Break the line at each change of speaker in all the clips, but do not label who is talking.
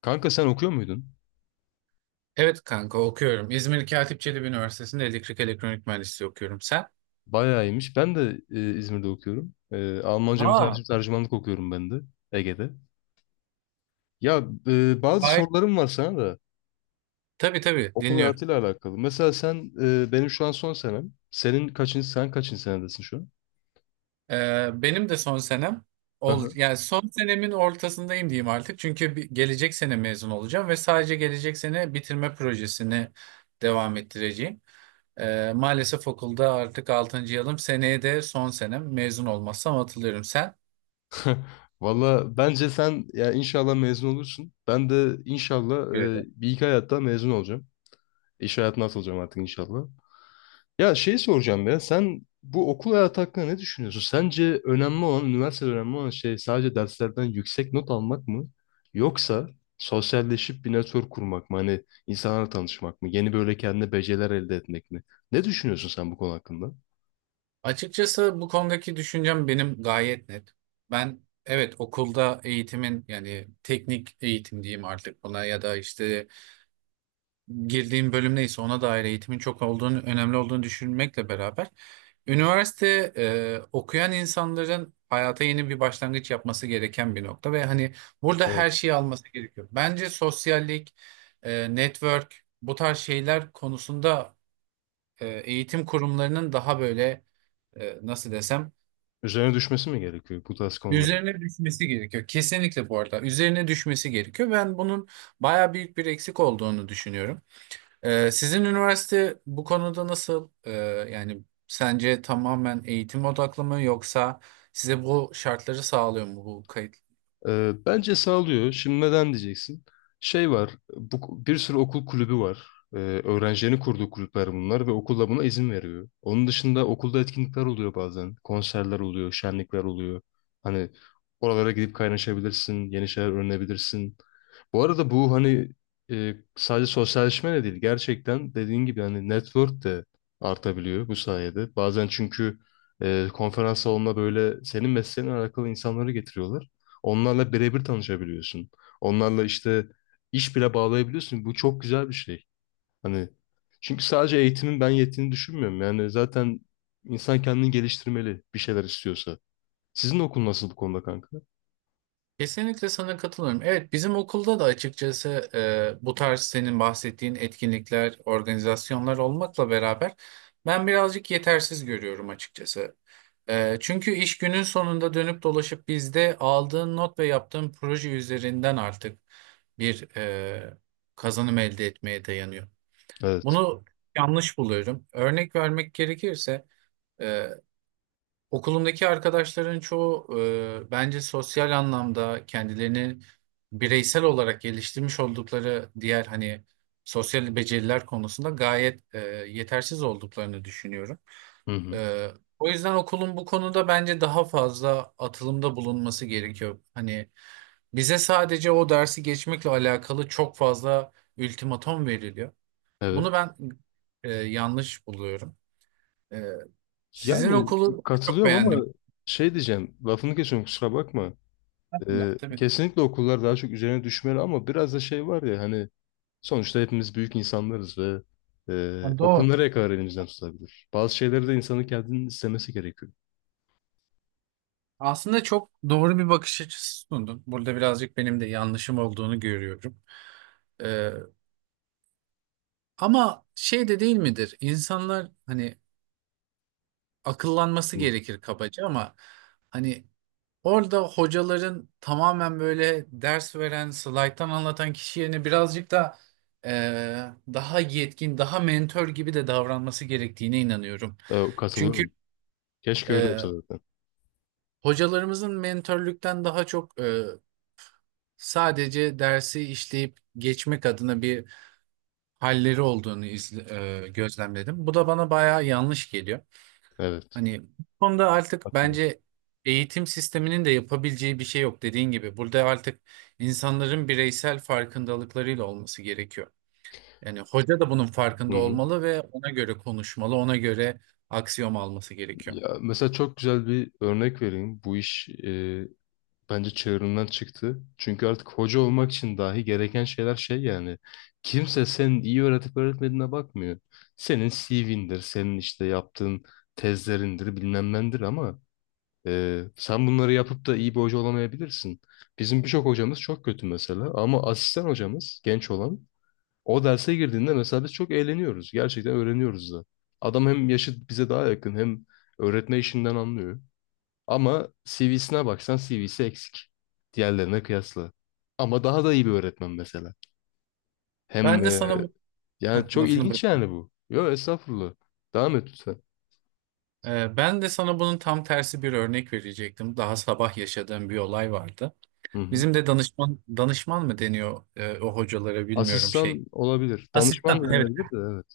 Kanka sen okuyor muydun?
Evet, kanka, okuyorum. İzmir Katip Çelebi Üniversitesi'nde elektrik elektronik mühendisliği okuyorum. Sen?
Bayağı iyiymiş. Ben de İzmir'de okuyorum. Almanca
Aa.
mütercim tercümanlık okuyorum ben de Ege'de. Ya bazı
Hayır.
sorularım var sana da
Tabii, tabii,
okul
dinliyorum.
hayatıyla alakalı. Mesela sen benim şu an son senem. Sen kaçıncı senedesin şu an?
Benim de son senem
Aha.
yani son senemin ortasındayım diyeyim artık. Çünkü gelecek sene mezun olacağım ve sadece gelecek sene bitirme projesini devam ettireceğim. Maalesef okulda artık altıncı yılım. Seneye de son senem mezun olmazsam atılıyorum. Sen?
Valla bence sen ya inşallah mezun olursun. Ben de inşallah bir iki hayatta mezun olacağım. İş hayatına atılacağım artık inşallah. Ya şey soracağım ya sen bu okul hayatı hakkında ne düşünüyorsun? Sence önemli olan, üniversitede önemli olan şey sadece derslerden yüksek not almak mı? Yoksa sosyalleşip bir network kurmak mı? Hani insanlarla tanışmak mı? Yeni böyle kendine beceriler elde etmek mi? Ne düşünüyorsun sen bu konu hakkında?
Açıkçası bu konudaki düşüncem benim gayet net. Ben evet okulda eğitimin, yani teknik eğitim diyeyim artık buna, ya da işte girdiğim bölüm neyse ona dair eğitimin çok olduğunu, önemli olduğunu düşünmekle beraber üniversite okuyan insanların hayata yeni bir başlangıç yapması gereken bir nokta ve hani burada her
Evet.
şeyi alması gerekiyor. Bence sosyallik, network, bu tarz şeyler konusunda eğitim kurumlarının daha böyle, nasıl desem.
Üzerine düşmesi mi gerekiyor bu tarz konular?
Üzerine düşmesi gerekiyor. Kesinlikle bu arada. Üzerine düşmesi gerekiyor. Ben bunun baya büyük bir eksik olduğunu düşünüyorum. Sizin üniversite bu konuda nasıl? Yani sence tamamen eğitim odaklı mı, yoksa size bu şartları sağlıyor mu bu kayıt?
Bence sağlıyor. Şimdi neden diyeceksin? Şey var, bu, bir sürü okul kulübü var. Ee, öğrencilerin kurduğu kulüpler bunlar ve okul da buna izin veriyor. Onun dışında okulda etkinlikler oluyor bazen. Konserler oluyor, şenlikler oluyor. Hani oralara gidip kaynaşabilirsin, yeni şeyler öğrenebilirsin. Bu arada bu hani sadece sosyalleşme de değil. Gerçekten dediğin gibi hani network de artabiliyor bu sayede. Bazen çünkü konferans salonuna böyle senin mesleğinle alakalı insanları getiriyorlar. Onlarla birebir tanışabiliyorsun. Onlarla işte iş bile bağlayabiliyorsun. Bu çok güzel bir şey. Hani çünkü sadece eğitimin ben yettiğini düşünmüyorum. Yani zaten insan kendini geliştirmeli bir şeyler istiyorsa. Sizin okul nasıl bu konuda kanka?
Kesinlikle sana katılıyorum. Evet, bizim okulda da açıkçası bu tarz senin bahsettiğin etkinlikler, organizasyonlar olmakla beraber, ben birazcık yetersiz görüyorum açıkçası. E, çünkü iş günün sonunda dönüp dolaşıp bizde aldığın not ve yaptığın proje üzerinden artık bir kazanım elde etmeye dayanıyor.
Evet.
Bunu yanlış buluyorum. Örnek vermek gerekirse, e, okulumdaki arkadaşların çoğu, bence sosyal anlamda kendilerini bireysel olarak geliştirmiş oldukları diğer, hani sosyal beceriler konusunda gayet yetersiz olduklarını düşünüyorum.
Hı hı.
E, O yüzden okulun bu konuda bence daha fazla atılımda bulunması gerekiyor. Hani bize sadece o dersi geçmekle alakalı çok fazla ultimatom veriliyor. Bunu
Evet.
ben yanlış buluyorum. E, Sizin
Yani
okulu çok
katılıyorum ama
beğendim.
şey diyeceğim. Lafını kesiyorum kusura bakma.
Allah tabii.
Kesinlikle okullar daha çok üzerine düşmeli ama biraz da şey var ya hani sonuçta hepimiz büyük insanlarız ve
Ha,
okul
doğru.
nereye kadar elimizden tutabilir? Bazı şeyleri de insanın kendinin istemesi gerekiyor.
Aslında çok doğru bir bakış açısı sundun. Burada birazcık benim de yanlışım olduğunu görüyorum. Ee, Ama şey de değil midir? İnsanlar, hani akıllanması
Hı.
gerekir kabaca, ama hani orada hocaların tamamen böyle ders veren, slayttan anlatan kişi yerine birazcık da e, daha yetkin, daha mentor gibi de davranması gerektiğine inanıyorum.
E,
Çünkü
katılıyorum. Keşke öyle
e,
olsa zaten.
hocalarımızın mentorluktan daha çok sadece dersi işleyip geçmek adına bir halleri olduğunu gözlemledim. Bu da bana bayağı yanlış geliyor.
Evet.
Hani bu konuda artık
Katılıyorum.
bence eğitim sisteminin de yapabileceği bir şey yok, dediğin gibi. Burada artık insanların bireysel farkındalıklarıyla olması gerekiyor. Yani hoca da bunun
Hı
farkında
hı.
olmalı ve ona göre konuşmalı, ona göre aksiyon alması gerekiyor.
Ya, mesela çok güzel bir örnek vereyim. Bu iş bence çığırından çıktı. Çünkü artık hoca olmak için dahi gereken şeyler şey yani. Kimse senin iyi öğretip öğretmediğine bakmıyor. Senin CV'ndir, senin işte yaptığın tezlerindir, bilmem nendir ama sen bunları yapıp da iyi bir hoca olamayabilirsin. Bizim birçok hocamız çok kötü mesela ama asistan hocamız genç olan o derse girdiğinde mesela biz çok eğleniyoruz. Gerçekten öğreniyoruz da. Adam hem yaşı bize daha yakın hem öğretme işinden anlıyor. Ama CV'sine baksan CV'si eksik. Diğerlerine kıyasla. Ama daha da iyi bir öğretmen mesela.
Ben
Hem
de
e,
sana bu... Heh,
yani çok
lafını bırak.
ilginç yani bu. Yo estağfurullah. Devam et lütfen.
Ben de sana bunun tam tersi bir örnek verecektim. Daha sabah yaşadığım bir olay vardı.
Hı hı.
Bizim de danışman danışman mı deniyor o hocalara, bilmiyorum şey.
Asistan olabilir. Danışman da
Asistan. Evet.
denebilir de evet.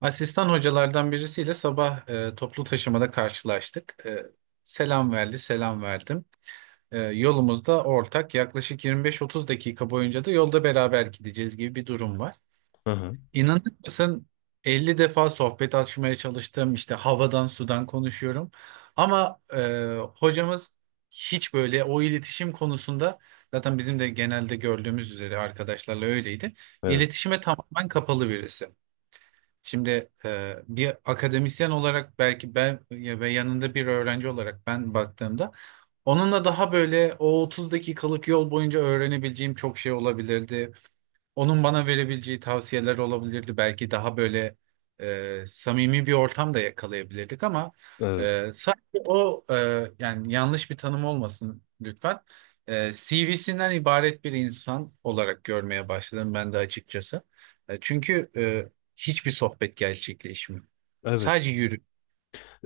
Asistan hocalardan birisiyle sabah toplu taşımada karşılaştık. Selam verdi, selam verdim. Yolumuzda ortak yaklaşık 25-30 dakika boyunca da yolda beraber gideceğiz gibi bir durum var.
Hı hı.
İnanır mısın, 50 defa sohbet açmaya çalıştım, işte havadan sudan konuşuyorum ama hocamız hiç böyle o iletişim konusunda, zaten bizim de genelde gördüğümüz üzere arkadaşlarla öyleydi.
Evet.
İletişime tamamen kapalı birisi. Şimdi bir akademisyen olarak belki ve yanında bir öğrenci olarak ben baktığımda, onunla daha böyle o 30 dakikalık yol boyunca öğrenebileceğim çok şey olabilirdi. Onun bana verebileceği tavsiyeler olabilirdi. Belki daha böyle samimi bir ortam da yakalayabilirdik, ama
Evet.
sadece yani yanlış bir tanım olmasın lütfen. CV'sinden ibaret bir insan olarak görmeye başladım ben de açıkçası. Çünkü hiçbir sohbet gerçekleşmiyor.
Evet.
Sadece yürü.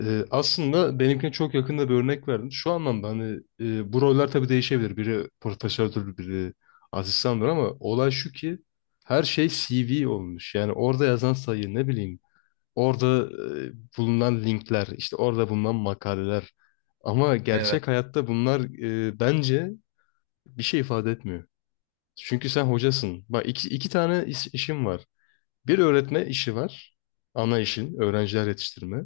Aslında benimkine çok yakında bir örnek verdim. Şu anlamda hani bu roller tabii değişebilir. Biri profesördür, biri asistandır ama olay şu ki her şey CV olmuş. Yani orada yazan sayı ne bileyim. Orada bulunan linkler, işte orada bulunan makaleler. Ama
Evet,
gerçek hayatta bunlar bence bir şey ifade etmiyor. Çünkü sen hocasın. Bak iki tane işim var. Bir öğretme işi var. Ana işin, öğrenciler yetiştirme.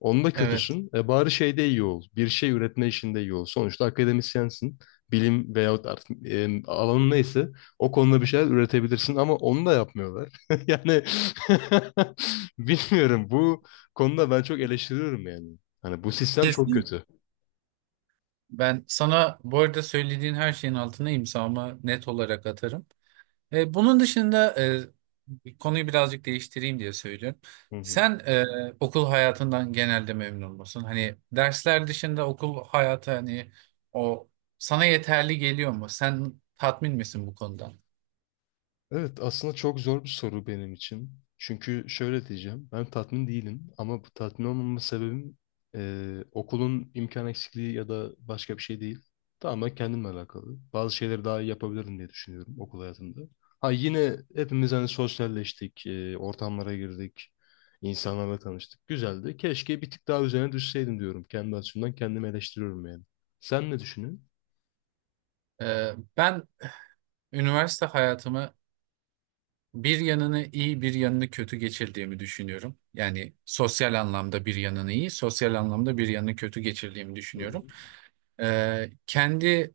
Onda
evet.
kötüsün. E bari şeyde iyi ol. Bir şey üretme işinde iyi ol. Sonuçta akademisyensin. Bilim veyahut artık alanın neyse o konuda bir şeyler üretebilirsin ama onu da yapmıyorlar. Yani bilmiyorum bu konuda ben çok eleştiriyorum yani. Hani bu sistem çok
Kesin.
kötü.
Ben sana bu arada söylediğin her şeyin altına imzamı net olarak atarım. Bunun dışında, konuyu birazcık değiştireyim diye söylüyorum.
Hı hı.
Sen okul hayatından genelde memnun musun? Hani dersler dışında okul hayatı, hani o sana yeterli geliyor mu? Sen tatmin misin bu konudan?
Evet, aslında çok zor bir soru benim için. Çünkü şöyle diyeceğim, ben tatmin değilim ama bu tatmin olmama sebebim okulun imkan eksikliği ya da başka bir şey değil. Tamamen kendimle alakalı. Bazı şeyleri daha iyi yapabilirim diye düşünüyorum okul hayatında. Ha yine hepimiz hani sosyalleştik, ortamlara girdik, insanlarla tanıştık. Güzeldi. Keşke bir tık daha üzerine düşseydim diyorum. Kendi açımdan kendimi eleştiriyorum yani. Sen ne düşünüyorsun?
E, Ben üniversite hayatımı bir yanını iyi, bir yanını kötü geçirdiğimi düşünüyorum. Yani sosyal anlamda bir yanını iyi, sosyal anlamda bir yanını kötü geçirdiğimi
Hı hı.
düşünüyorum. Kendi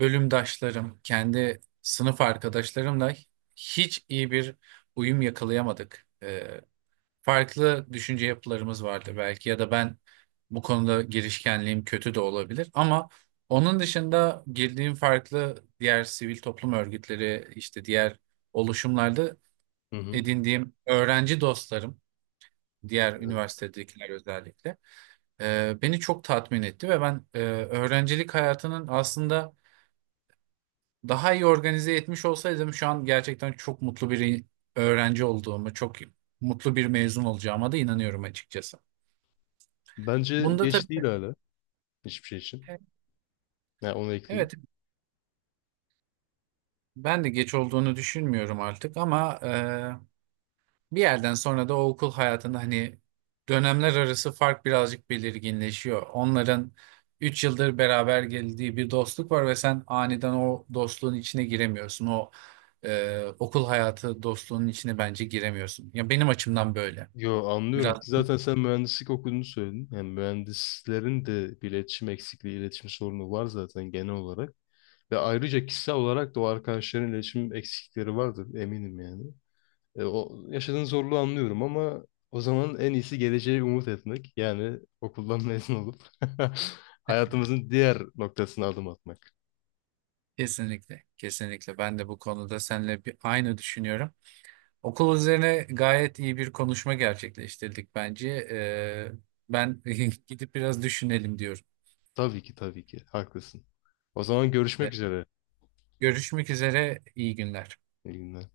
bölümdaşlarım, kendi sınıf arkadaşlarımla hiç iyi bir uyum yakalayamadık. Farklı düşünce yapılarımız vardı belki, ya da ben bu konuda girişkenliğim kötü de olabilir, ama onun dışında girdiğim farklı diğer sivil toplum örgütleri, işte diğer oluşumlarda
Hı hı.
edindiğim öğrenci dostlarım, diğer
Evet.
üniversitedekiler özellikle beni çok tatmin etti ve ben öğrencilik hayatının aslında daha iyi organize etmiş olsaydım, şu an gerçekten çok mutlu bir öğrenci olduğumu, çok mutlu bir mezun olacağıma da inanıyorum açıkçası.
Bence
Bunda
geç
tabii
değil hala hiçbir şey için. Ya onu ekleyeyim.
evet, ben de geç olduğunu düşünmüyorum artık, ama bir yerden sonra da o okul hayatında hani dönemler arası fark birazcık belirginleşiyor. Onların 3 yıldır beraber geldiği bir dostluk var ve sen aniden o dostluğun içine giremiyorsun. O okul hayatı dostluğunun içine bence giremiyorsun. Ya, benim açımdan böyle.
Yo
Biraz.
anlıyorum. Zaten sen mühendislik okuduğunu söyledin. Yani mühendislerin de bir iletişim eksikliği, iletişim sorunu var zaten genel olarak. Ve ayrıca kişisel olarak da o arkadaşların iletişim eksiklikleri vardır eminim yani. O yaşadığın zorluğu anlıyorum ama o zaman en iyisi geleceğe umut etmek. Yani okuldan mezun olup hayatımızın diğer noktasına adım atmak.
Kesinlikle, kesinlikle. Ben de bu konuda seninle bir aynı düşünüyorum. Okul üzerine gayet iyi bir konuşma gerçekleştirdik bence. Ben gidip biraz düşünelim diyorum.
Tabii ki tabii ki haklısın. O zaman
Ee,
görüşmek üzere.
Görüşmek üzere, iyi günler.
İyi günler.